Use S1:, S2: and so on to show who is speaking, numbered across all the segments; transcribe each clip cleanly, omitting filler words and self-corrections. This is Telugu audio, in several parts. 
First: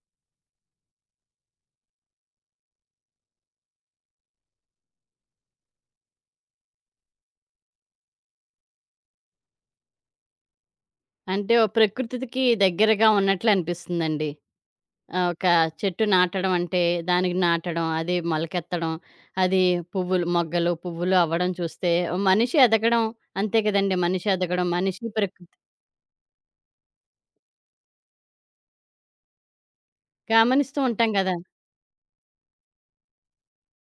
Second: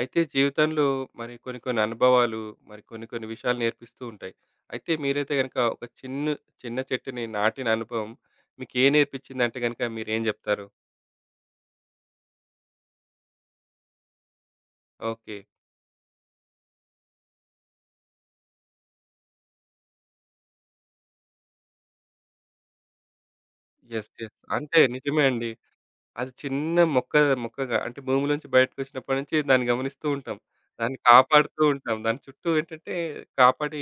S1: అయితే జీవితంలో మరి కొన్ని కొన్ని అనుభవాలు, మరి కొన్ని కొన్ని విషయాలు నేర్పిస్తూ ఉంటాయి. అయితే మీరైతే గనుక ఒక చిన్న చిన్న చెట్టుని నాటిన అనుభవం మీకేం నేర్పించిందంటే గనుక మీరేం జెప్తారు?
S2: అంటే ఓ ప్రకృతికి దగ్గరగా ఉన్నట్లు అనిపిస్తుందండి.
S1: ఓకే.
S2: ఒక చెట్టు నాటడం అంటే దానికి నాటడం, అది మొలకెత్తడం, అది పువ్వులు మొగ్గలు, పువ్వులు అవ్వడం చూస్తే మనిషి ఎదగడం అంతే కదండీ!
S1: యెస్.
S2: మనిషి
S1: యెస్.
S2: ఎదగడం,
S1: అంటే
S2: మనిషి
S1: నిజమే అండి.
S2: ప్రకృతి
S1: అది చిన్న మొక్కగా అంటే భూమిలోంచి బయటకొచ్చినప్పటి నుంచి దాన్ని గమనిస్తూ ఉంటాం.
S2: గమనిస్తూ
S1: దాన్ని
S2: ఉంటాం గదా!
S1: కాపాడుతూ ఉంటాం. దాని చుట్టూ ఏంటంటే కాపాడి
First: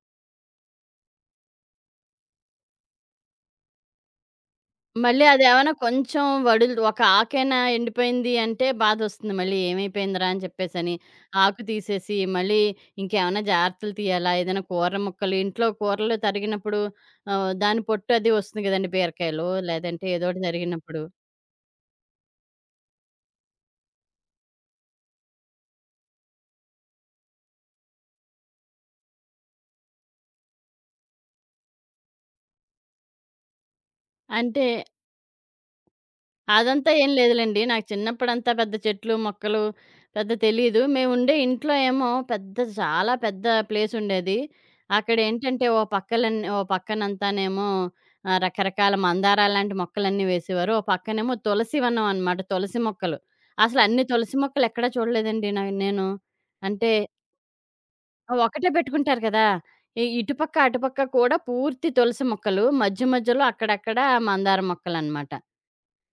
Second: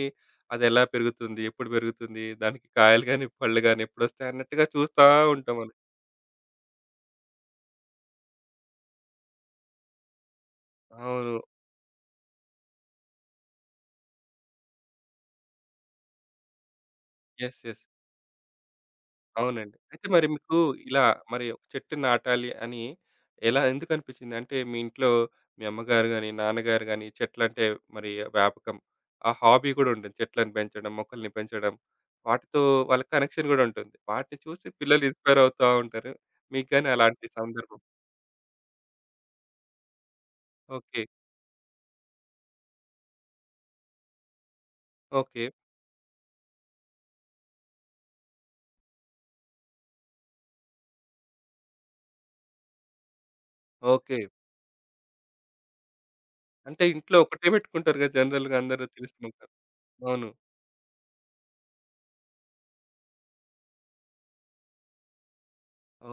S1: అదెలా పెరుగుతుంది? ఎప్పుడు పెరుగుతుంది? దానికి కాయలు గాని, పళ్ళు గాని ఎప్పుడొస్తాయి అన్నట్టుగా చూస్తా
S2: మళ్ళీ
S1: ఉంటాం
S2: అదేమన్నా
S1: మనం.
S2: కొంచెం వడులు ఒక ఆకేనా ఎండిపోయింది అంటే బాధొస్తుంది మళ్ళీ ఏమైపోయిందిరా అని చెప్పేసని.
S1: అవును.
S2: ఆకు తీసేసి మళ్ళీ ఇంకేమన్నా జాగ్రత్తలు తీయాలా? ఏదైనా కూర ముక్కలు ఇంట్లో కూరలు తరిగినప్పుడు
S1: యెస్. యెస్.
S2: దాని పొట్టు అది వస్తుంది గదండీ! బీరకాయలో
S1: అవునండి. అయితే
S2: లేదంటే
S1: మరి
S2: ఏదోటి
S1: మీకు
S2: తరిగినప్పుడు.
S1: ఇలా మరి ఒక చెట్టు నాటాలి అని ఎలా ఎందుకు అనిపించింది? అంటే మీ ఇంట్లో మీ అమ్మగారు గాని, నాన్నగారు గాని చెట్లంటే మరి వ్యాపకం. ఆ హాబీ కూడా ఉంటుంది. చెట్లను పెంచడం, మొక్కల్ని పెంచడం. వాటితో వాళ్ళకి కనెక్షన్ కూడా ఉంటుంది. వాటిని
S2: అంటే
S1: చూసి పిల్లలు ఇన్‌స్పైర్ అవుతా ఉంటారు. మీకు గాని
S2: అదంతా ఏం
S1: అలాంటి
S2: లేదులెండి.
S1: సందర్భం.
S2: నాకు చిన్నప్పుడంతా పెద్ద చెట్లు, మొక్కలు పెద్ద తెలీదు.
S1: ఓకే.
S2: మేముండే ఇంట్లో ఏమో పెద్ద చాలా పెద్ద ప్లేసుండేది.
S1: ఓకే.
S2: అక్కడేంటంటే ఓ పక్కలన్ ఓ పక్కనంతానేమో రకరకాల మందారాలాంటి మొక్కలన్నీ వేసేవారు. ఓ పక్కనేమో తులసివనం అనమాట. తులసి మొక్కలు. అసలన్ని
S1: ఓకే.
S2: తులసి మొక్కలెక్కడా చూడలేదండి నేను.
S1: అంటే
S2: అంటే
S1: ఇంట్లో ఒకటే పెట్టుకుంటారు కదా! జనరల్‌గా
S2: ఒకటే
S1: అందరూ తెలిసిన
S2: పెట్టుకుంటారు కదా!
S1: ముఖం.
S2: ఇ
S1: అవును.
S2: ఇటుపక్క, అటుపక్క కూడా పూర్తి తులసి మొక్కలు. మధ్య మధ్యలో అక్కడక్కడ మందార మొక్కలనమాట.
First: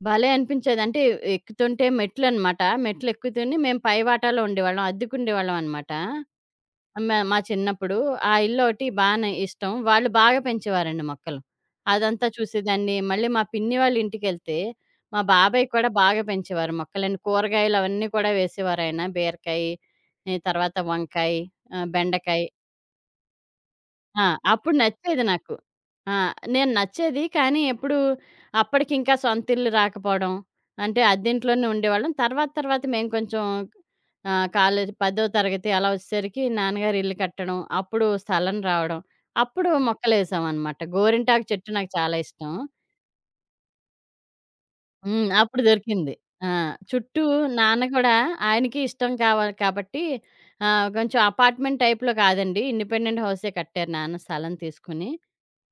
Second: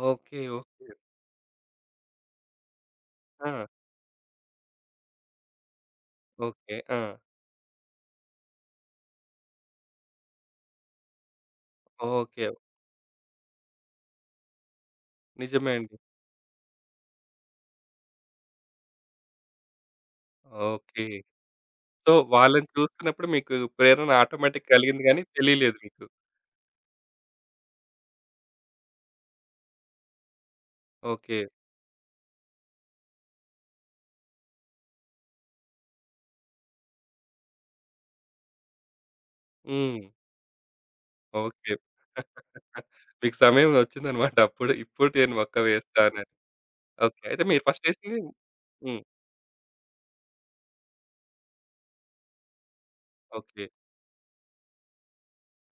S2: భలే
S1: ఓకే.
S2: అనిపించేది.
S1: ఓకే.
S2: అంటే ఎక్కుతుంటే మెట్లనమాట.
S1: ఆ!
S2: మెట్లెక్కుతూనే మేము పై వాటాలో ఉండేవాళ్ళం. అద్దెకుండేవాళ్ళం అనమాట.
S1: ఓకే. ఆ!
S2: మా మా చిన్నప్పుడు. ఆ ఇల్లోటి బానే ఇష్టం. వాళ్ళు బాగా పెంచేవారండి మొక్కలు. అదంతా
S1: ఓకే.
S2: చూసేదాన్ని. మళ్ళీ మా పిన్ని వాళ్ళ ఇంటికెళ్తే, మా బాబాయ్
S1: నిజమే
S2: కూడా
S1: అండి.
S2: బాగా పెంచేవారు మొక్కలని. కూరగాయలు అవన్నీ కూడా వేసేవారాయన. బీరకాయి, ఈ తర్వాత
S1: ఓకే.
S2: వంకాయి,
S1: సో,
S2: బెండకాయ.
S1: వాళ్ళని చూస్తున్నప్పుడు మీకు ప్రేరణ
S2: ఆ,
S1: ఆటోమేటిక్‌గా
S2: అప్పుడు
S1: కలిగింది గానీ
S2: నచ్చేది నాకు.
S1: తెలియలేదు మీకు.
S2: ఆ, నేను నచ్చేది. కానీ ఎప్పుడు అప్పటికింకా సొంతిల్లు రాకపోవడం. అంటే
S1: ఓకే.
S2: అద్దింట్లోనే ఉండేవాళ్ళం. తర్వాత తర్వాత మేము కొంచెం కాలేజ్ 10వ తరగతి అలా వచ్చేసరికి నాన్నగారు ఇల్లు కట్టడం. అప్పుడు స్థలం రావడం. అప్పుడు
S1: హ్మ్.
S2: మొక్కలేసామనమాట. గోరింటాకు చెట్టు
S1: ఓకే.
S2: నాకు చాలా ఇష్టం.
S1: మీకు సమయం వచ్చిందన్నమాట అప్పుడు. ఇప్పుడు
S2: హ్మ్.
S1: నేను మక్క
S2: అప్పుడు
S1: వేస్తా
S2: దొరికింది.
S1: అన్నట్టు.
S2: ఆ!
S1: ఓకే.
S2: చుట్టూ
S1: అయితే మీరు
S2: నాన్న
S1: ఫస్ట్
S2: కూడా
S1: ఏసింది.
S2: ఆయనకి
S1: హ్మ్.
S2: ఇష్టం కావాలి కాబట్టి కొంచెం అపార్ట్‌మెంట్ టైప్‌లో కాదండి. ఇండిపెండెంట్ హౌసే
S1: ఓకే.
S2: కట్టారు నాన్న స్థలం తీసుకుని.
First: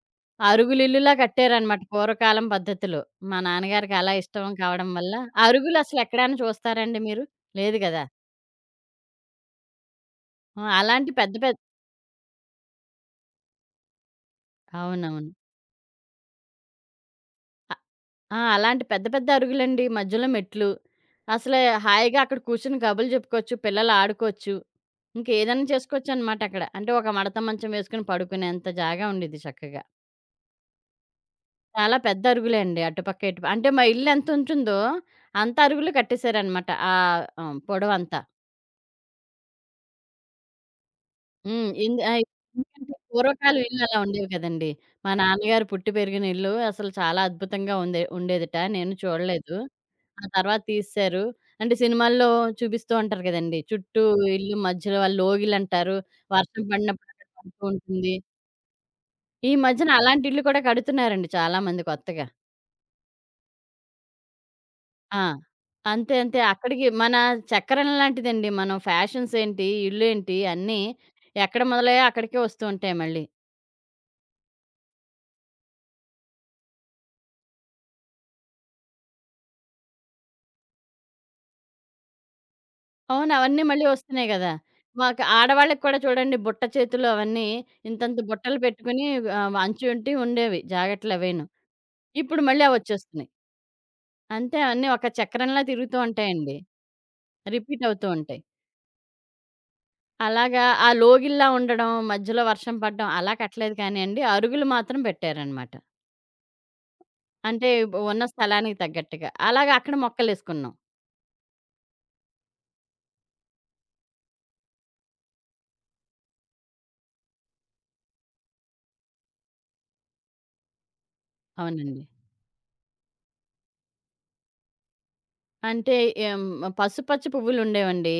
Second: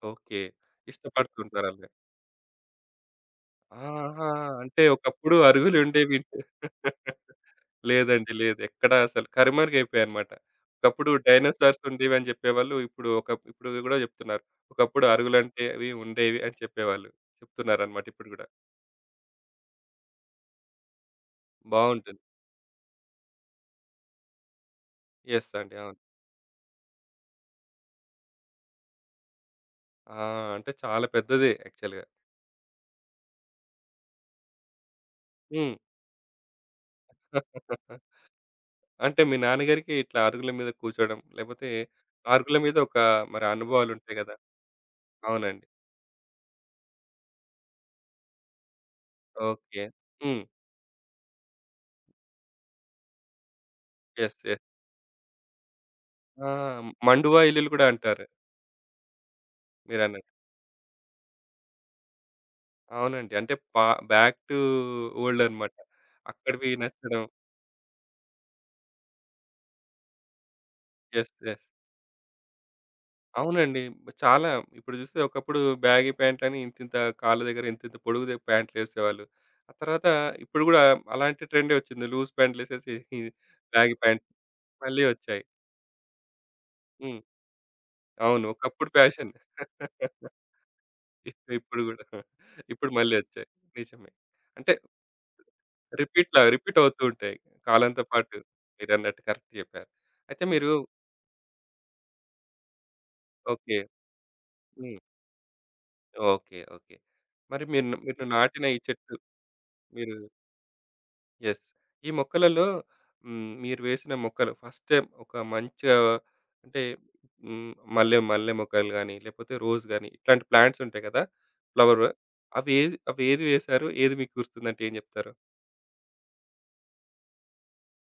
S1: ఓకే.
S2: అరుగులిల్లులా
S1: ఇష్టపడుతుంటారు
S2: కట్టారనమాట
S1: అలాగా.
S2: పూర్వకాలం పద్ధతిలో. మా నాన్నగారికి అలా
S1: ఆహా!
S2: ఇష్టం
S1: అంటే
S2: కావడం వల్ల.
S1: ఒకప్పుడు అరుగులుండేవి.
S2: అరుగులసలెక్కడైనా చూస్తారండి మీరు? లేదు గదా!
S1: లేదండి. లేదు. ఎక్కడ అసలు కనుమరుగైపోయాయన్నమాట.
S2: ఆ!
S1: ఒకప్పుడు
S2: అలాంటి పెద్ద పెద్ద
S1: డైనోసార్స్ ఉండేవి అని జెప్పేవాళ్ళు. ఇప్పుడు గూడా జెప్తున్నారు. ఒకప్పుడు
S2: అవునవును.
S1: అరుగులంటే అవి ఉండేవి అని చెప్పేవాళ్ళు.
S2: అ
S1: చెప్తున్నారన్నమాట ఇప్పుడు
S2: ఆ!
S1: గూడా.
S2: అలాంటి పెద్ద పెద్ద అరుగులండి. మధ్యలో మెట్లు. అసలే హాయిగా
S1: బావుంటుంది.
S2: అక్కడ కూర్చొని కబుర్లు చెప్పుకోవచ్చు. పిల్లలు ఆడుకోవచ్చు.
S1: యెస్
S2: ఇంకేదన్నా
S1: అండి. అవును.
S2: చేసుకోవచ్చనమాట అక్కడ. అంటే ఒక మడత మంచం వేసుకొని పడుకునేంత జాగా ఉండేది చక్కగా.
S1: ఆ! అంటే చాలా పెద్దదే
S2: చాలా
S1: యాక్చువల్‌గా.
S2: పెద్ద అరుగులే అండి. అటుపక్క, ఇటుప అంటే మా ఇల్లు ఎంతుంటుందో అంత
S1: హ్మ్.
S2: అరుగులు కట్టేశారనమాట. హ్మ్. పొడవంతా.
S1: అంటే మీ నాన్నగారికి ఇట్లా అరుగుల మీద కూర్చోవడం, లేపోతే
S2: హ్మ్. ఎందు ఆయి
S1: అరుగుల మీద
S2: ఎందుకంటే
S1: ఒక మరి
S2: పూర్వకాలం ఇళ్ళు అలా
S1: అనుభవాలుంటాయి
S2: ఉండేవి
S1: గదా!
S2: కదండీ. మా నాన్నగారు
S1: అవునండి.
S2: పుట్టి పెరిగిన ఇల్లు అసలు చాలా అద్భుతంగా ఉండే ఉండేదట. నేను చూడలేదు.
S1: ఓకే.
S2: ఆ
S1: హ్మ్.
S2: తర్వాత తీసేశారు. అంటే సినిమాల్లో చూపిస్తూ ఉంటారు కదండీ. చుట్టూ
S1: యెస్.
S2: ఇల్లు
S1: యెస్.
S2: మధ్యలో వాళ్ళు లోగిలంటారు.
S1: ఆ!
S2: వర్షం పడినప్పుడు అక్కడ
S1: మండువా
S2: పడుతూ
S1: ఇల్లులు గూడా
S2: ఉంటుంది.
S1: అంటారు
S2: ఈ మధ్యన అలాంటి
S1: మీరన్నట్టు.
S2: ఇళ్ళు కూడా కడుతున్నారండి చాలా మంది కొత్తగా.
S1: అవునండి. అంటే పా బ్యాక్ టు
S2: ఆ!
S1: ఓల్డ్ అనమాట.
S2: అంతే అంతే.
S1: అక్కడివి
S2: అక్కడికి మన
S1: నచ్చడం.
S2: చక్రం లాంటిదండి. మనం ఫ్యాషన్స్ ఏంటి, ఇల్లేంటి అన్నీ
S1: యెస్.
S2: ఎక్కడ
S1: యెస్.
S2: మొదలయ్యాయో అక్కడికే వస్తూ ఉంటాయి మళ్ళీ.
S1: అవునండి. చాలా ఇప్పుడు చూస్తే ఒకప్పుడు బ్యాగీ ప్యాంట్లని ఇంతింత కాళ్ళ దగ్గర ఇంతింత పొడుగు ద ప్యాంట్లేసేవాళ్ళు. ఆ తర్వాత ఇప్పుడు గూడా అలాంటి ట్రెండే వచ్చింది. లూజ్ ప్యాంట్లేసేసి
S2: అవును. అవన్నీ మళ్ళీ
S1: బ్యాగీ ప్యాంట్
S2: వస్తున్నాయి గదా!
S1: మళ్ళీ
S2: మాకు
S1: వచ్చాయి.
S2: ఆడవాళ్ళకి కూడా చూడండి బుట్ట చేతులు
S1: హ్మ్.
S2: అవన్నీ ఇంతంత
S1: అవును.
S2: బుట్టలు
S1: ఒకప్పుడు
S2: పెట్టుకుని
S1: ఫ్యాషన్.
S2: అంచుంటి ఉండేవి జాకెట్లవేను.
S1: ఇప్పుడు గూడా.
S2: ఇప్పుడు మళ్ళీ
S1: ఇప్పుడు మళ్ళీ
S2: అవొచ్చేస్తున్నాయి.
S1: వచ్చాయి. నిజమే.
S2: అంతే
S1: అంటే
S2: అవన్నీ ఒక చక్రంలా తిరుగుతూ
S1: రిపీట్‌లా
S2: ఉంటాయండి.
S1: రిపీట్ అవుతూ ఉంటాయి.
S2: రిపీట్
S1: కాలంతో
S2: అవుతూ
S1: పాటు
S2: ఉంటాయి.
S1: మీరన్నట్టు కరెక్ట్ చెప్పారు. అయితే
S2: అలాగా
S1: మీరు
S2: ఆ లోగిల్లా ఉండడం, మధ్యలో వర్షం పడడం అలా
S1: ఓకే.
S2: కట్టలేదు కానియండి. అరుగులు
S1: హ్మ్.
S2: మాత్రం పెట్టారనమాట.
S1: ఓకే. ఓకే. మరి
S2: అంటే
S1: మీరు
S2: ఉన్న
S1: మీరు నాటిన
S2: స్థలానికి
S1: ఈ చెట్టు
S2: తగ్గట్టుగా. అలాగా అక్కడ
S1: మీరు
S2: మొక్కలేసుకున్నాం.
S1: యెస్. ఈ మొక్కలలో హ్మ్. మీరు వేసిన మొక్కలు ఫస్ట్ టైమ్ ఒక మంచిగా అంటే హ్మ్. మల్లె మల్లె మొక్కలు గాని, లేకపోతే రోజ్ గాని ఇట్లాంటి ప్లాంట్స్ ఉంటాయి కదా! ఫ్లవర్
S2: అవునండి.
S1: అవి ఏది వేశారు? ఏది మీకు గుర్తుందంటే ఏం చెప్తారు?
S2: అంటే ఏం పసుపచ్చ పువ్వులుండేవండి.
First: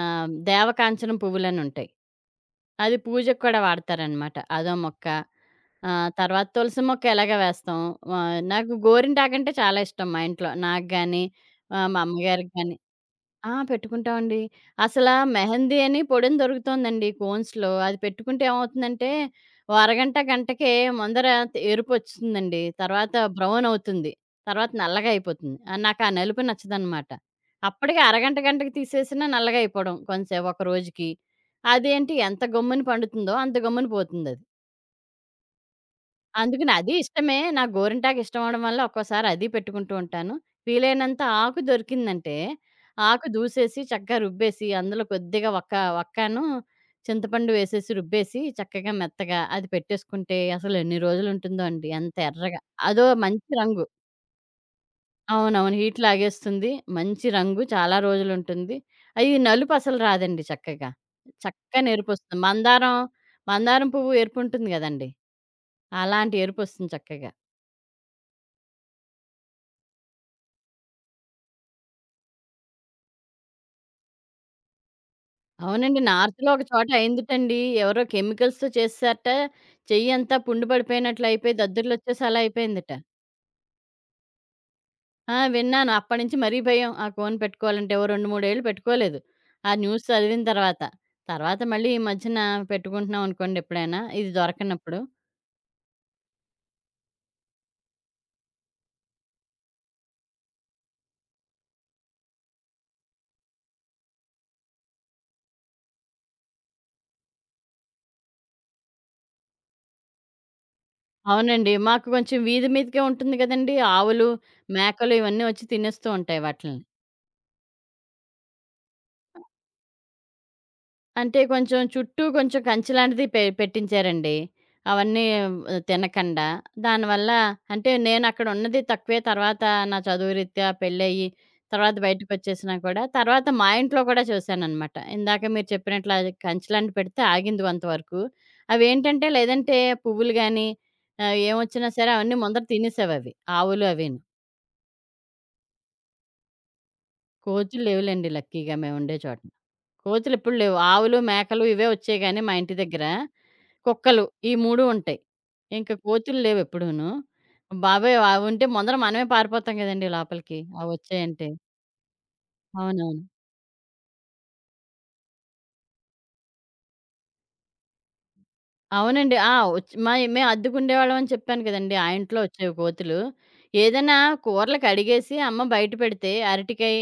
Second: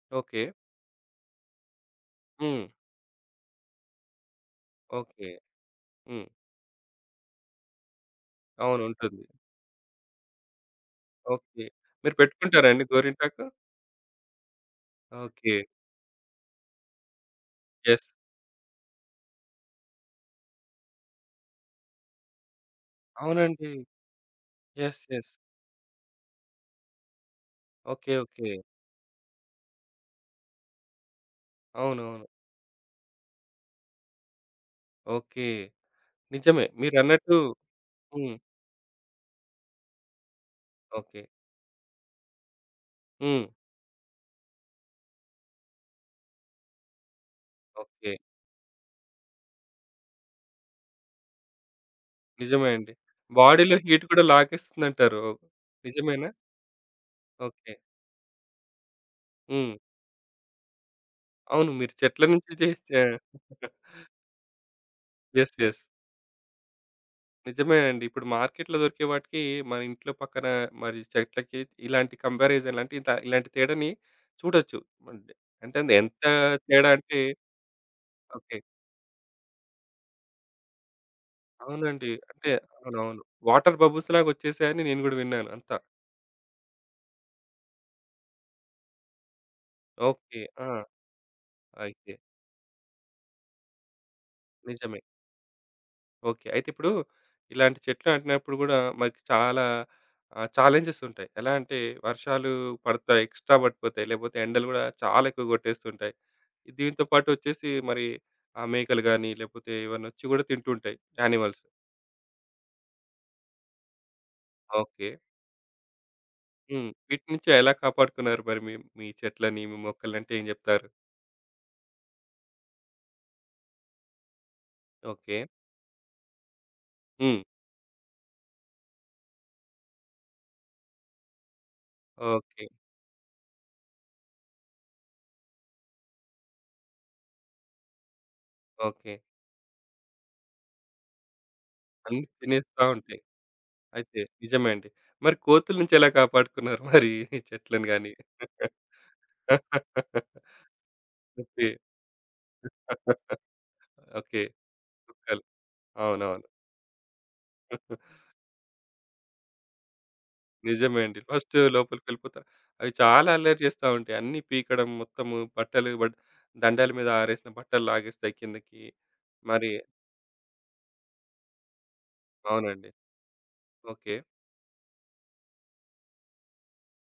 S1: ఓకే.
S2: దేవకాంచనం పువ్వులనుంటాయి.
S1: హ్మ్.
S2: అది పూజకు కూడా వాడతారనమాట. అదో మొక్క.
S1: ఓకే. హ్మ్.
S2: తర్వాత తులసి మొక్క ఎలాగో వేస్తాం. నాకు
S1: అవును. ఉంటుంది.
S2: గోరింటాకంటే చాలా ఇష్టం మా ఇంట్లో. నాకు గాని,
S1: ఓకే.
S2: మా
S1: మీరు
S2: అమ్మగారికి
S1: పెట్టుకుంటారా
S2: గాని
S1: అండి గోరింటాకు?
S2: ఆ! పెట్టుకుంటామండి. అసలా
S1: ఓకే.
S2: మెహందీ అని పొడిని దొరుకుతోందండి కోన్స్‌లో. అది
S1: యెస్.
S2: పెట్టుకుంటే ఏమవుతుందంటే, ఓ అరగంట, గంటకే ముందర త ఎరుపొచ్చేస్తుందండి. తర్వాత బ్రౌన్
S1: అవునండి.
S2: అవుతుంది. తర్వాత
S1: యెస్.
S2: నల్లగా
S1: యెస్.
S2: అయిపోతుంది. నాకు ఆ నలుపు నచ్చదనమాట. అప్పటికి
S1: ఓకే.
S2: అరగంట,
S1: ఓకే.
S2: గంటకి తీసేసినా నల్లగా అయిపోవడం కొంచెం ఒక రోజుకి. అదేంటి
S1: అవునవును.
S2: ఎంత గమ్మున పండుతుందో అంత గమ్మున పోతుందది.
S1: ఓకే. నిజమే.
S2: అందుకని అది ఇష్టమే.
S1: మీరన్నట్టు
S2: నాకు గోరింటాకు
S1: హ్మ్.
S2: ఇష్టం అవ్వడం వల్ల ఒక్కోసారి అది పెట్టుకుంటూ ఉంటాను.
S1: ఓకే.
S2: వీలైనంత ఆకు దొరికిందంటే, ఆకు
S1: హ్మ్.
S2: దూసేసి చక్కగా రుబ్బేసి, అందులో కొద్దిగా ఒక్క ఒక్కాను చింతపండు వేసేసి
S1: ఓకే.
S2: రుబ్బేసి, చక్కగా మెత్తగా అది పెట్టేసుకుంటే అసలు ఎన్ని రోజులుంటుందో అండి. అంత ఎర్రగా.
S1: నిజమే అండి.
S2: అదో మంచి
S1: బాడీలో
S2: రంగు.
S1: హీట్ కూడా లాగేస్తుందంటారు.
S2: అవునవును. హీట్
S1: నిజమేనా?
S2: లాగేస్తుంది. మంచి రంగు
S1: ఓకే.
S2: చాలా రోజులుంటుంది. అయి నలుపు
S1: హ్మ్.
S2: అసలు రాదండి చక్కగా.
S1: అవును.
S2: చక్కని
S1: మీరు చెట్ల
S2: ఎరుపొస్తుంది.
S1: నుంచి
S2: మందారం,
S1: చేస్తే
S2: మందారం పువ్వు ఎరుపుంటుంది గదండీ!
S1: యెస్. యెస్.
S2: అలాంటి ఎరుపొస్తుంది చక్కగా.
S1: నిజమేనండి. ఇప్పుడు మార్కెట్‌లో దొరికే వాటికి మన ఇంట్లో పక్కన మరి చెట్లకి ఇలాంటి కంపారిజన్ లాంటి ఇంత ఇలాంటి తేడాని చూడొచ్చు. అంటే అంటే అది
S2: అవునండి.
S1: ఎంత
S2: నార్త్‌లో ఒక చోట
S1: తేడా అంటే
S2: అయిందిటండి. ఎవరో
S1: ఓకే.
S2: కెమికల్స్‌తో చేసేసారట. చెయ్యంతా పుండు పడిపోయినట్లయిపోయి
S1: అవునండి.
S2: దద్దుర్లొచ్చేసి అలా
S1: అంటే
S2: అయిపోయిందట.
S1: అవునవును. వాటర్ బబుల్స్‌లాగా వచ్చేసాయని నేను గూడా
S2: ఆ!
S1: విన్నాను అంతా.
S2: విన్నాను. అప్పటినుంచి మరీ భయం. ఆ కోన్ పెట్టుకోవాలంటే ఓ 2, 3 ఏళ్ళు పెట్టుకోలేదు. ఆ న్యూస్
S1: ఓకే.
S2: చదివిన
S1: ఆ!
S2: తర్వాత. తర్వాత మళ్ళీ ఈ
S1: అయితే
S2: మధ్యన పెట్టుకుంటున్నాం అనుకోండి ఎప్పుడైనా, ఇది
S1: నిజమే.
S2: దొరకనప్పుడు.
S1: ఓకే. అయితే ఇప్పుడు ఇలాంటి చెట్లు నాటినప్పుడు గూడా మనకి చాలా ఛాలెంజెస్ ఉంటాయి. ఎలా అంటే వర్షాలు పడతాయి, ఎక్స్‌ట్రా పడిపోతాయి. లేకపోతే ఎండలు గూడా చాలా ఎక్కువ కొట్టేస్తుంటాయి. దీంతో పాటు వచ్చేసి మరి ఆ మేకలు గాని, లేకపోతే ఇవన్నీ వచ్చి గూడా తింటుంటాయి యానిమల్స్.
S2: అవునండి. మాకు కొంచెం వీధి మీదకే ఉంటుంది గదండీ! ఆవులు,
S1: ఓకే.
S2: మేకలు ఇవన్నీ వచ్చి తినేస్తూ ఉంటాయి వాటిల్ని.
S1: హ్మ్. వీటి నుంచి ఎలా కాపాడుకున్నారు మరి మీ మీ చెట్లని, మీ మొక్కలని అంటే ఏం జెప్తారు?
S2: అంటే కొంచెం చుట్టూ కొంచెం కంచె లాంటిది పెట్టించారండి. అవన్నీ
S1: ఓకే.
S2: తినకండా. దానివల్ల
S1: హ్మ్.
S2: అంటే నేనక్కడ ఉన్నది తక్కువే. తర్వాత నా చదువు రీత్యా పెళ్లయ్యి తర్వాత
S1: ఓకే.
S2: బయటకొచ్చేసినా కూడా, తర్వాత మా ఇంట్లో కూడా చూశాననమాట. ఇందాక మీరు చెప్పినట్లు అది కంచెలాంటిది పెడితే ఆగింది కొంతవరకు.
S1: ఓకే.
S2: అవేంటంటే లేదంటే పువ్వులు గానీ ఏమొచ్చినా సరే
S1: అన్నీ
S2: అవన్నీ ముందర
S1: తినేస్తా ఉంటాయి.
S2: తినేసేవవి. ఆవులు అవిను.
S1: అయితే నిజమే అండి. మరి కోతుల నుంచి ఎలా కాపాడుకున్నారు మరి ఈ
S2: కోతులు
S1: చెట్లను గాని?
S2: లేవులెండి లక్కీగా మేముండే చోటన. కోతులిప్పుడు లేవు. ఆవులు, మేకలు
S1: ఓకే.
S2: ఇవే వచ్చేయి గానీ మా ఇంటి దగ్గర. కుక్కలు.
S1: ఓకే.
S2: ఈ 3 ఉంటాయి.
S1: కుక్కలు.
S2: ఇంక కోతులు
S1: అవునవును.
S2: లేవెప్పుడూను. బాబోయ్! అవుంటే ముందర మనమే పారిపోతాం గదండీ లోపలికి.
S1: నిజమే అండి.
S2: అవొచ్చాయంటే.
S1: ఫస్ట్ లోపలికెళ్ళిపోతారు. అవి
S2: అవునవును.
S1: చాలా అల్లరి చేస్తా ఉంటాయి. అన్నీ పీకడం మొత్తము బట్టలు బట్ దండాల మీద ఆరేసిన బట్టలు లాగేస్తాయి కిందకి.
S2: అవునండి. ఆ!
S1: మరి
S2: ఒచ్ మయి మేము అద్దెకుండేవాళ్ళం అని చెప్పాను కదండీ! ఆ ఇంట్లో వచ్చేవి
S1: అవునండి.
S2: కోతులు.
S1: ఓకే.
S2: ఏదైనా కూరలు కడిగేసి అమ్మ బయట పెడితే అరటికాయ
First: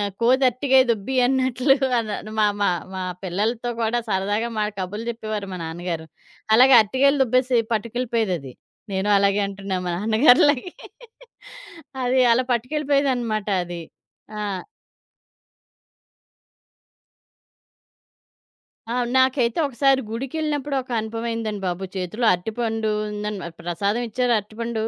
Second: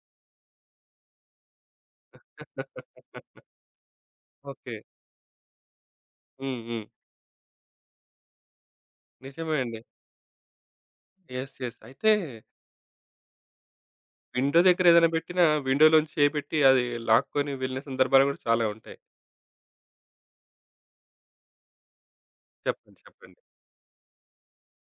S2: కోతి అరటికాయ దొబ్బి అన్నట్లు అన మా మా మా పిల్లలతో కూడా సరదాగా మా
S1: ఓకే.
S2: కబుర్లు చెప్పేవారు మా నాన్నగారు.
S1: హ్మ్.
S2: అలాగే
S1: హ్మ్.
S2: అరటికాయలు దుబ్బేసి పట్టుకెళ్ళిపోయేదది. నేను అలాగే
S1: నిజమే
S2: అంటున్నా
S1: అండి.
S2: మా నాన్నగారిలాగే.
S1: యెస్. యెస్. అయితే
S2: అది అలా పట్టుకెళ్ళిపోయేదనమాట అది. ఆ!
S1: విండో దగ్గర ఏదైనా పెట్టినా విండోలోంచి చేయి పెట్టి అది లాక్కొని వెళ్ళిన సందర్భాలు కూడా చాలా
S2: ఆ!
S1: ఉంటాయి.
S2: నాకైతే ఒకసారి గుడికెళ్ళినప్పుడు ఒక అనుభవం అయిందండి బాబు. చేతిలో అరటిపండు
S1: చెప్పండి.
S2: ఉందని
S1: చెప్పండి.
S2: మరి ప్రసాదం ఇచ్చారు అరటిపండు.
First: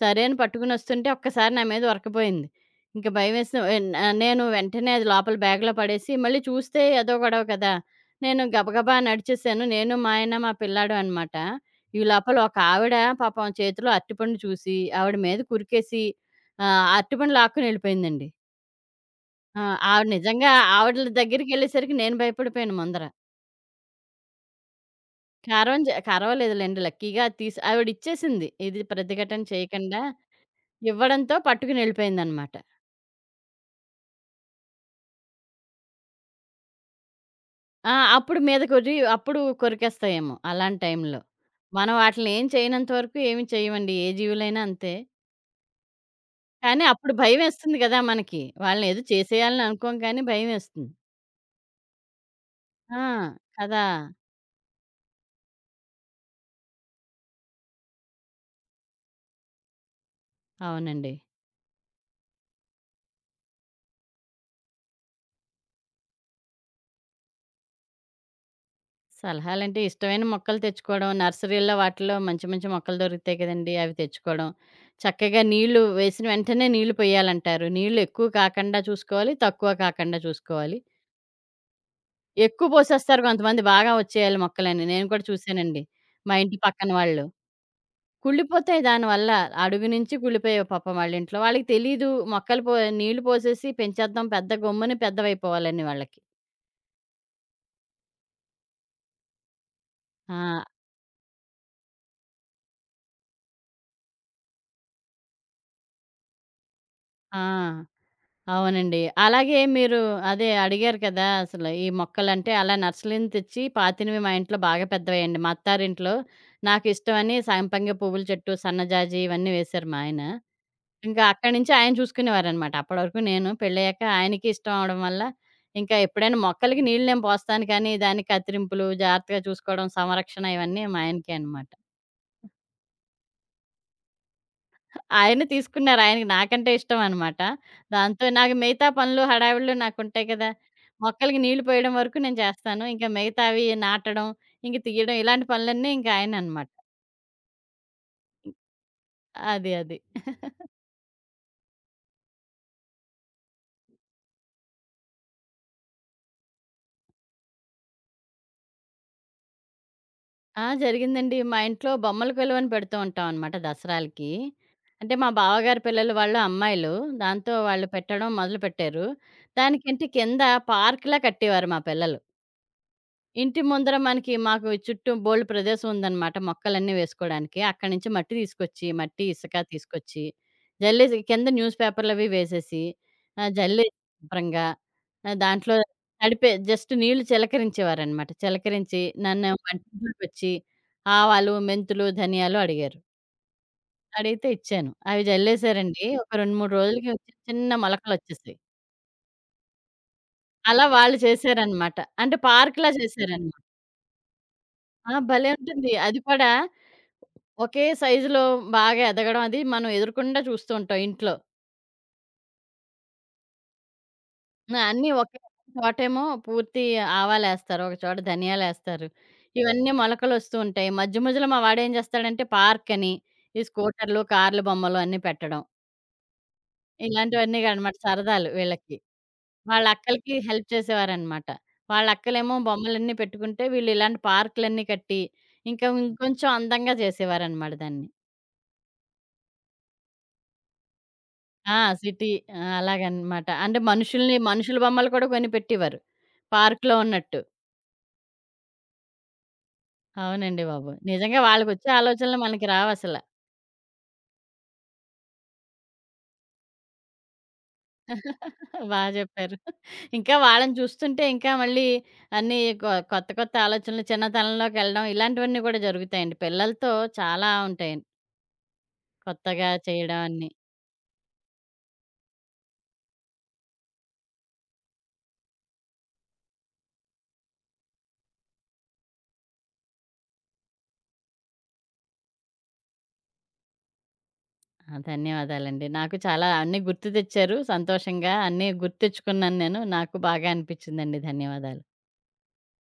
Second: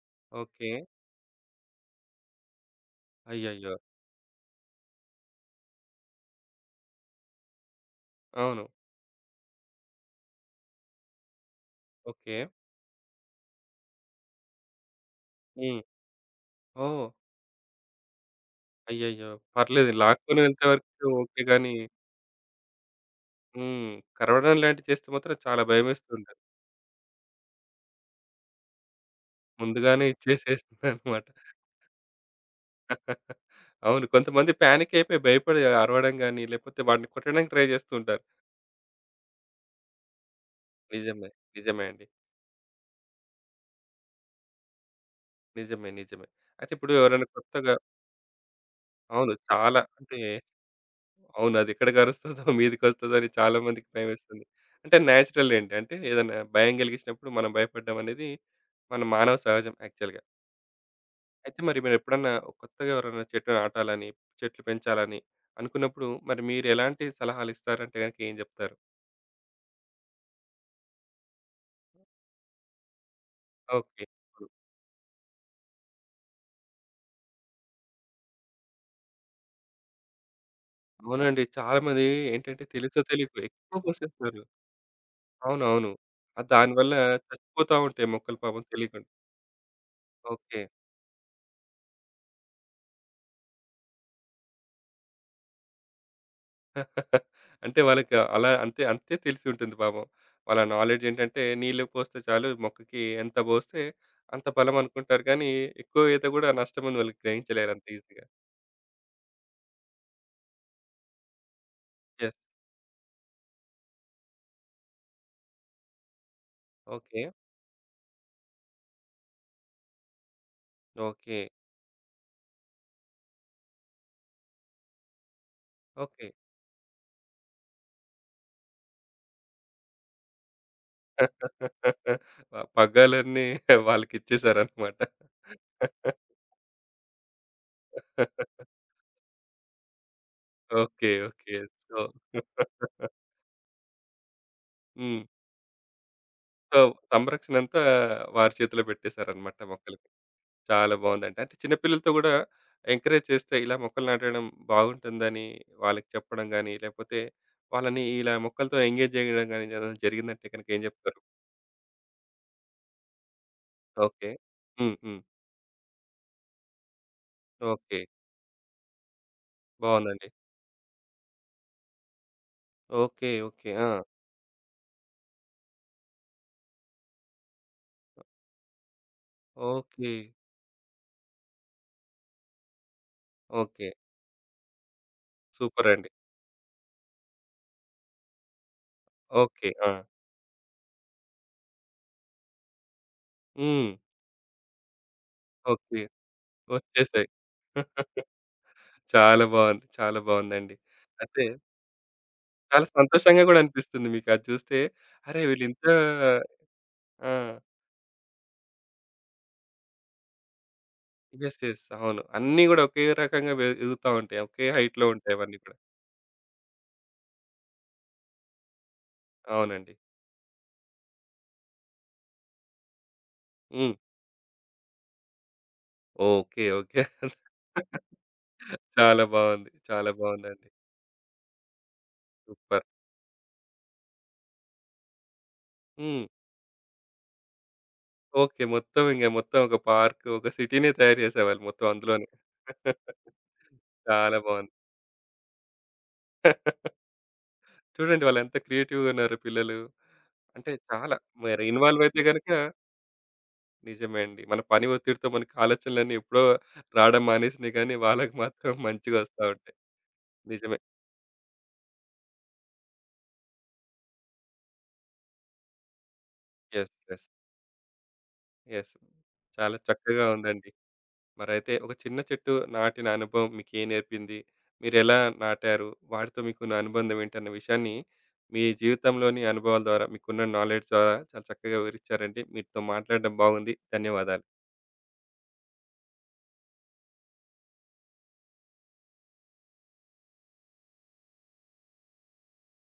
S2: సరే అని
S1: ఓకే.
S2: పట్టుకొనొస్తుంటే ఒక్కసారి నా మీద ఒరకపోయింది. ఇంక భయమేసి
S1: అయ్యయ్యో!
S2: ఎన్ నేను వెంటనే అది లోపల బ్యాగ్‌లో పడేసి మళ్ళీ చూస్తే అదో గొడవ కదా! నేను
S1: అవును.
S2: గబగబా నడిచేసాను. నేను, మా ఆయన, మా పిల్లాడు అనమాట. ఈ లోపల
S1: ఓకే.
S2: ఒక ఆవిడ పాపం చేతిలో అరటిపండు చూసి ఆవిడ మీద
S1: హ్మ్.
S2: కురికేసి
S1: ఓహ్!
S2: అరటిపండు లాక్కుని ఎళ్ళిపోయిందండి.
S1: అయ్యయ్యో!
S2: ఆ!
S1: పర్లేదు
S2: ఆవిడ
S1: లాక్కొని
S2: నిజంగా
S1: వెళ్తే
S2: ఆవిడల
S1: వరకు ఓకే గాని,
S2: దగ్గరికెళ్ళేసరికి నేను భయపడిపోయాను ముందర.
S1: హ్మ్. కరవడం లాంటివి చేస్తే మాత్రం చాలా
S2: కరవం జ
S1: భయమేస్తుంటది.
S2: కరవలేదులెండి లక్కీగా తీసి ఆవిడిచ్చేసింది. ఇది ప్రతిఘటన చేయకండా
S1: ముందుగానే ఇచ్చేసేసిందనమాట.
S2: ఇవ్వడంతో పట్టుకొనెళ్ళిపోయిందనమాట.
S1: అవును. కొంతమంది పానిక్ అయిపోయి భయపడి అరవడం గాని, లేకపోతే వాడిని కొట్టడానికి ట్రై చేస్తూ
S2: ఆ!
S1: ఉంటారు.
S2: అప్పుడు మీదకొర్రి అప్పుడు కొరికేస్తాయేమో అలాంటి టైంలో.
S1: నిజమే. నిజమే
S2: మనం
S1: అండి.
S2: వాటిలిని ఏం చేయనంత వరకు ఏమి చెయ్యమండి. ఏ జీవులైనా అంతే.
S1: నిజమే. నిజమే. అయితే
S2: కానీ
S1: ఇప్పుడు
S2: అప్పుడు
S1: ఎవరైనా కొత్తగా
S2: భయవేస్తుంది గదా మనకి. వాళ్ళనేదో
S1: అవును.
S2: చేసేయాలని
S1: చాలా
S2: అనుకోం
S1: అంటే
S2: కానీ భయవేస్తుంది.
S1: అవును. అది ఎక్కడికి అరుస్తదో,
S2: ఆ!
S1: మీదికొస్తదో అని చాలా
S2: కదా!
S1: మందికి భయమేస్తుంది. అంటే నేచురల్ ఏంటి అంటే ఏదైనా భయం కలిగించినప్పుడు మనం భయపడడం అనేది మన మానవ సహజం యాక్చువల్‌గా.
S2: అవునండి.
S1: అయితే మరి మీరెప్పుడన్నా కొత్తగా ఎవరైనా చెట్టు నాటాలని, చెట్లు పెంచాలని అనుకున్నప్పుడు మరి మీరు ఎలాంటి సలహాలు ఇస్తారంటే గనుక ఏం చెప్తారు?
S2: సలహాలంటే ఇష్టమైన మొక్కలు తెచ్చుకోవడం. నర్సరీల్లో వాటిల్లో మంచి మంచి మొక్కలు దొరుకుతాయి కదండీ! అవి
S1: ఓకే. హ్మ్.
S2: తెచ్చుకోవడం. చక్కగా నీళ్లు వేసిన వెంటనే నీళ్లు పొయ్యాలంటారు. నీళ్లు ఎక్కువ కాకుండా చూసుకోవాలి. తక్కువ కాకుండా చూసుకోవాలి.
S1: అవునండి. చాలామంది ఏంటంటే
S2: ఎక్కువ
S1: తెలుసో
S2: పోసేస్తారు
S1: తెలియకో
S2: కొంతమంది
S1: ఎక్కువ
S2: బాగా వచ్చేయాలి
S1: పోసేస్తారు.
S2: మొక్కలని. నేను కూడా చూసానండి.
S1: అవునవును.
S2: మా ఇంటి పక్కన
S1: దానివల్ల
S2: వాళ్ళు.
S1: చచ్చిపోతా ఉంటాయి మొక్కలు పాపం
S2: కుళ్ళిపోతాయి
S1: తెలియకుండా.
S2: దానివల్ల. అడుగు నుంచి
S1: ఓకే.
S2: కుళ్ళిపోయావు పాపం వాళ్ళ ఇంట్లో. వాళ్ళకి తెలీదు. మొక్కలు పో నీళ్లు పోసేసి పెంచేద్దాం పెద్ద గమ్మున పెద్దవైపోవాలని వాళ్ళకి.
S1: అంటే వాళ్ళకి అలా అంతే అంతే తెలిసి ఉంటుంది పాపం. వాళ్ళ
S2: ఆ!
S1: నాలెడ్జ్ ఏంటంటే నీళ్ళు పోస్తే చాలు మొక్కకి ఎంత పోస్తే అంత బలం అనుకుంటారు కానీ ఎక్కువ ఈత కూడా నష్టమని వాళ్ళు
S2: ఆ!
S1: గ్రహించలేరు అంత ఈజీగా.
S2: అవునండి. అలాగే మీరు అదే అడిగారు కదా! అసలు ఈ
S1: యెస్.
S2: మొక్కలంటే అలా నర్సరీని తెచ్చి పాతినవి మా ఇంట్లో బాగా పెద్దవయ్యండి. మా అత్తారింట్లో
S1: ఓకే.
S2: నాకిష్టమని సంపంగి పువ్వుల చెట్టు, సన్నజాజి ఇవన్నీ వేశారు మా ఆయన. ఇంకా
S1: ఓకే.
S2: అక్కడి నుంచి ఆయన చూసుకునేవారనమాట. అప్పటి వరకు నేను పెళ్ళయ్యాక ఆయనకి ఇష్టం అవ్వడం వల్ల ఇంకా
S1: ఓకే.
S2: ఎప్పుడైనా మొక్కలకి నీళ్ళు నేను పోస్తాను కానీ దానికి కత్తిరింపులు, జాగ్రత్తగా చూసుకోవడం, సంరక్షణ ఇవన్నీ మా ఆయనకే అనమాట.
S1: ఆ పగ్గాలన్నీ వాళ్ళకిచ్చేసారన్నమాట.
S2: ఆయన తీసుకున్నారు. ఆయనకి నాకంటే ఇష్టమనమాట. దాంతో నాకు మిగతా పనులు హడావిడిలో నాకుంటాయి కదా!
S1: ఓకే.
S2: మొక్కలకి
S1: ఓకే.
S2: నీళ్లు పోయడం
S1: సో
S2: వరకు నేను చేస్తాను. ఇంకా మిగతావి నాటడం, ఇంక తీయడం
S1: హ్మ్.
S2: ఇలాంటి పనులన్నీ ఇంక ఆయననమాట.
S1: సో, సంరక్షణంతా వారి చేతిలో పెట్టేసారన్నమాట
S2: అది.
S1: మొక్కలకి. చాలా బాగుందండి. అంటే చిన్న పిల్లలతో గూడా ఎంకరేజ్ చేస్తే ఇలా మొక్కలు నాటడం బాగుంటుందని వాళ్ళకి చెప్పడం గాని, లేపోతే వాళ్ళని ఇలా మొక్కలతో ఎంగేజ్ జేయడం గాని ఏదైనా జరిగిందంటే
S2: ఆ!
S1: గనక ఏం జెప్తారు?
S2: జరిగిందండి. మా ఇంట్లో బొమ్మల కొలువని పెడుతూ ఉంటాం అనమాట
S1: ఓకే.
S2: దసరాలకి.
S1: హ్మ్.
S2: అంటే
S1: హ్మ్.
S2: మా బావగారి పిల్లలు వాళ్ళు అమ్మాయిలు. దాంతో వాళ్ళు
S1: ఓకే.
S2: పెట్టడం మొదలుపెట్టారు. దానికంటే
S1: బావుందండి.
S2: కింద పార్క్‌లా కట్టేవారు మా పిల్లలు.
S1: ఓకే.
S2: ఇంటి
S1: ఓకే. ఆ!
S2: ముందర మనకి మాకు చుట్టూ బోల్డు ప్రదేశం ఉందనమాట మొక్కలన్నీ వేసుకోవడానికి. అక్కడి నుంచి మట్టి తీసుకొచ్చి, మట్టి, ఇసుక
S1: ఓకే.
S2: తీసుకొచ్చి, జల్లేసి కింద న్యూస్ పేపర్‌లవి వేసేసి,
S1: ఓకే.
S2: జల్లేసి శుభ్రంగా దాంట్లో
S1: సూపరండి.
S2: తడిపే జస్ట్ నీళ్లు చిలకరించేవారనమాట. చిలకరించి నన్ను
S1: ఓకే. ఆ!
S2: వంటింట్లోకొచ్చి ఆవాలు, మెంతులు, ధనియాలు అడిగారు.
S1: హ్మ్.
S2: అడిగితే ఇచ్చాను. అవి
S1: ఓకే.
S2: జల్లేసారండి. ఒక 2, 3 రోజులకి
S1: వచ్చేసాయి.
S2: వచ్చి చిన్న మొలకలొచ్చేసాయి.
S1: చాలా బావుంది. చాలా బావుందండి.
S2: అలా వాళ్ళు
S1: అయితే
S2: చేశారనమాట. అంటే
S1: చాలా
S2: పార్క్‌లా
S1: సంతోషంగా
S2: చేశారనమాట.
S1: గూడా అనిపిస్తుంది మీకు అది చూస్తే.
S2: ఆ!
S1: అరే!
S2: భలే
S1: వీళ్ళింత
S2: ఉంటుంది. అది కూడా
S1: ఆ!
S2: ఒకే సైజులో బాగా ఎదగడం అది మనం ఎదురుకుండా చూస్తూ ఉంటాం ఇంట్లో.
S1: యెస్. యెస్. అవును. అన్నీ గూడా ఒకే రకంగా వె ఎగుతా ఉంటాయి. ఒకే
S2: ఆ!
S1: హైట్‌లో
S2: అన్నీ
S1: ఉంటాయి
S2: ఒకే
S1: అవన్నీ కూడా.
S2: చోటేమో పూర్తి ఆవాలేస్తారు. ఒక చోట ధనియాలేస్తారు. ఇవన్నీ
S1: అవునండి.
S2: అవును. మొలకలొస్తూ ఉంటాయి. మధ్య మధ్యలో మా వాడేం చేస్తాడంటే పార్క్ అని, ఈ
S1: హ్మ్.
S2: స్కూటర్లు, కార్లు బొమ్మలు అన్నీ పెట్టడం.
S1: ఓకే. ఓకే.
S2: ఇలాంటివన్నీ అన్నమాట సరదాలు వీళ్ళకి.
S1: చాలా బావుంది.
S2: వాళ్ళ
S1: చాలా
S2: అక్కలకి హెల్ప్
S1: బావుందండి.
S2: చేసేవారన్నమాట. వాళ్ళ అక్కలేమో
S1: సూపర్.
S2: బొమ్మలన్నీ పెట్టుకుంటే వీళ్ళు ఇలాంటి పార్కులన్నీ కట్టి ఇంకా
S1: హ్మ్.
S2: ఇంకొంచెం అందంగా చేసేవారన్నమాట దాన్ని.
S1: ఓకే. మొత్తం ఇంగ మొత్తం ఒక పార్క్, ఒక సిటీనే తయారు చేసేవాళ్ళు
S2: ఆ!
S1: మొత్తం అందులోనే.
S2: సిటీ. ఆ! అలాగనమాట. అంటే మనుషుల్ని
S1: చాలా బావుంది.
S2: మనుషుల బొమ్మలు కూడా కొని పెట్టేవారు. పార్క్‌లో ఉన్నట్టు.
S1: చూడండి వాళ్ళెంత క్రియేటివ్‌గా ఉన్నారో పిల్లలు.
S2: అవునండి
S1: అంటే
S2: బాబు.
S1: చాలా
S2: నిజంగా
S1: మరి
S2: వాళ్ళకొచ్చే
S1: ఇన్వాల్వ్ అయితే
S2: ఆలోచనలు
S1: గనుక
S2: మనకి రావసల.
S1: నిజమే అండి. మన పని ఒత్తిడితో మనకి ఆలోచనలన్నీ ఎప్పుడో రావడం మానేసినయి గానీ వాళ్ళకి మాత్రం
S2: బా
S1: మంచిగా వస్తా
S2: జెప్పారు.
S1: ఉంటాయి.
S2: ఇంకా వాళ్ళని
S1: నిజమే.
S2: చూస్తుంటే ఇంకా మళ్ళీ అన్నీ కొ కొత్త కొత్త ఆలోచనలు చిన్నతనంలోకెళ్ళడం ఇలాంటివన్నీ కూడా జరుగుతాయండి. పిల్లలతో
S1: యెస్. యెస్.
S2: చాలా ఉంటాయి.
S1: యెస్.
S2: కొత్తగా
S1: చాలా
S2: చేయడం
S1: చక్కగా
S2: అన్నీ.
S1: ఉందండి. మరైతే ఒక చిన్న చెట్టు నాటిన అనుభవం మీకేం నేర్పింది? మీరెలా నాటారు? వాటితో మీకున్న అనుబంధం ఏంటన్న విషయాన్ని మీ జీవితంలోని అనుభవాల ద్వారా మీకున్న నాలెడ్జ్ ద్వారా చాలా చక్కగా వివరిచ్చారండి. మీతో మాట్లాడడం బాగుంది. ధన్యవాదాలు.
S2: ఆ! ధన్యవాదాలండి. నాకు చాలా అన్నీ గుర్తు తెచ్చారు. సంతోషంగా అన్నీ గుర్తెచ్చుకున్నాను నేను. నాకు బాగా అనిపిచ్చిందండి. ధన్యవాదాలు.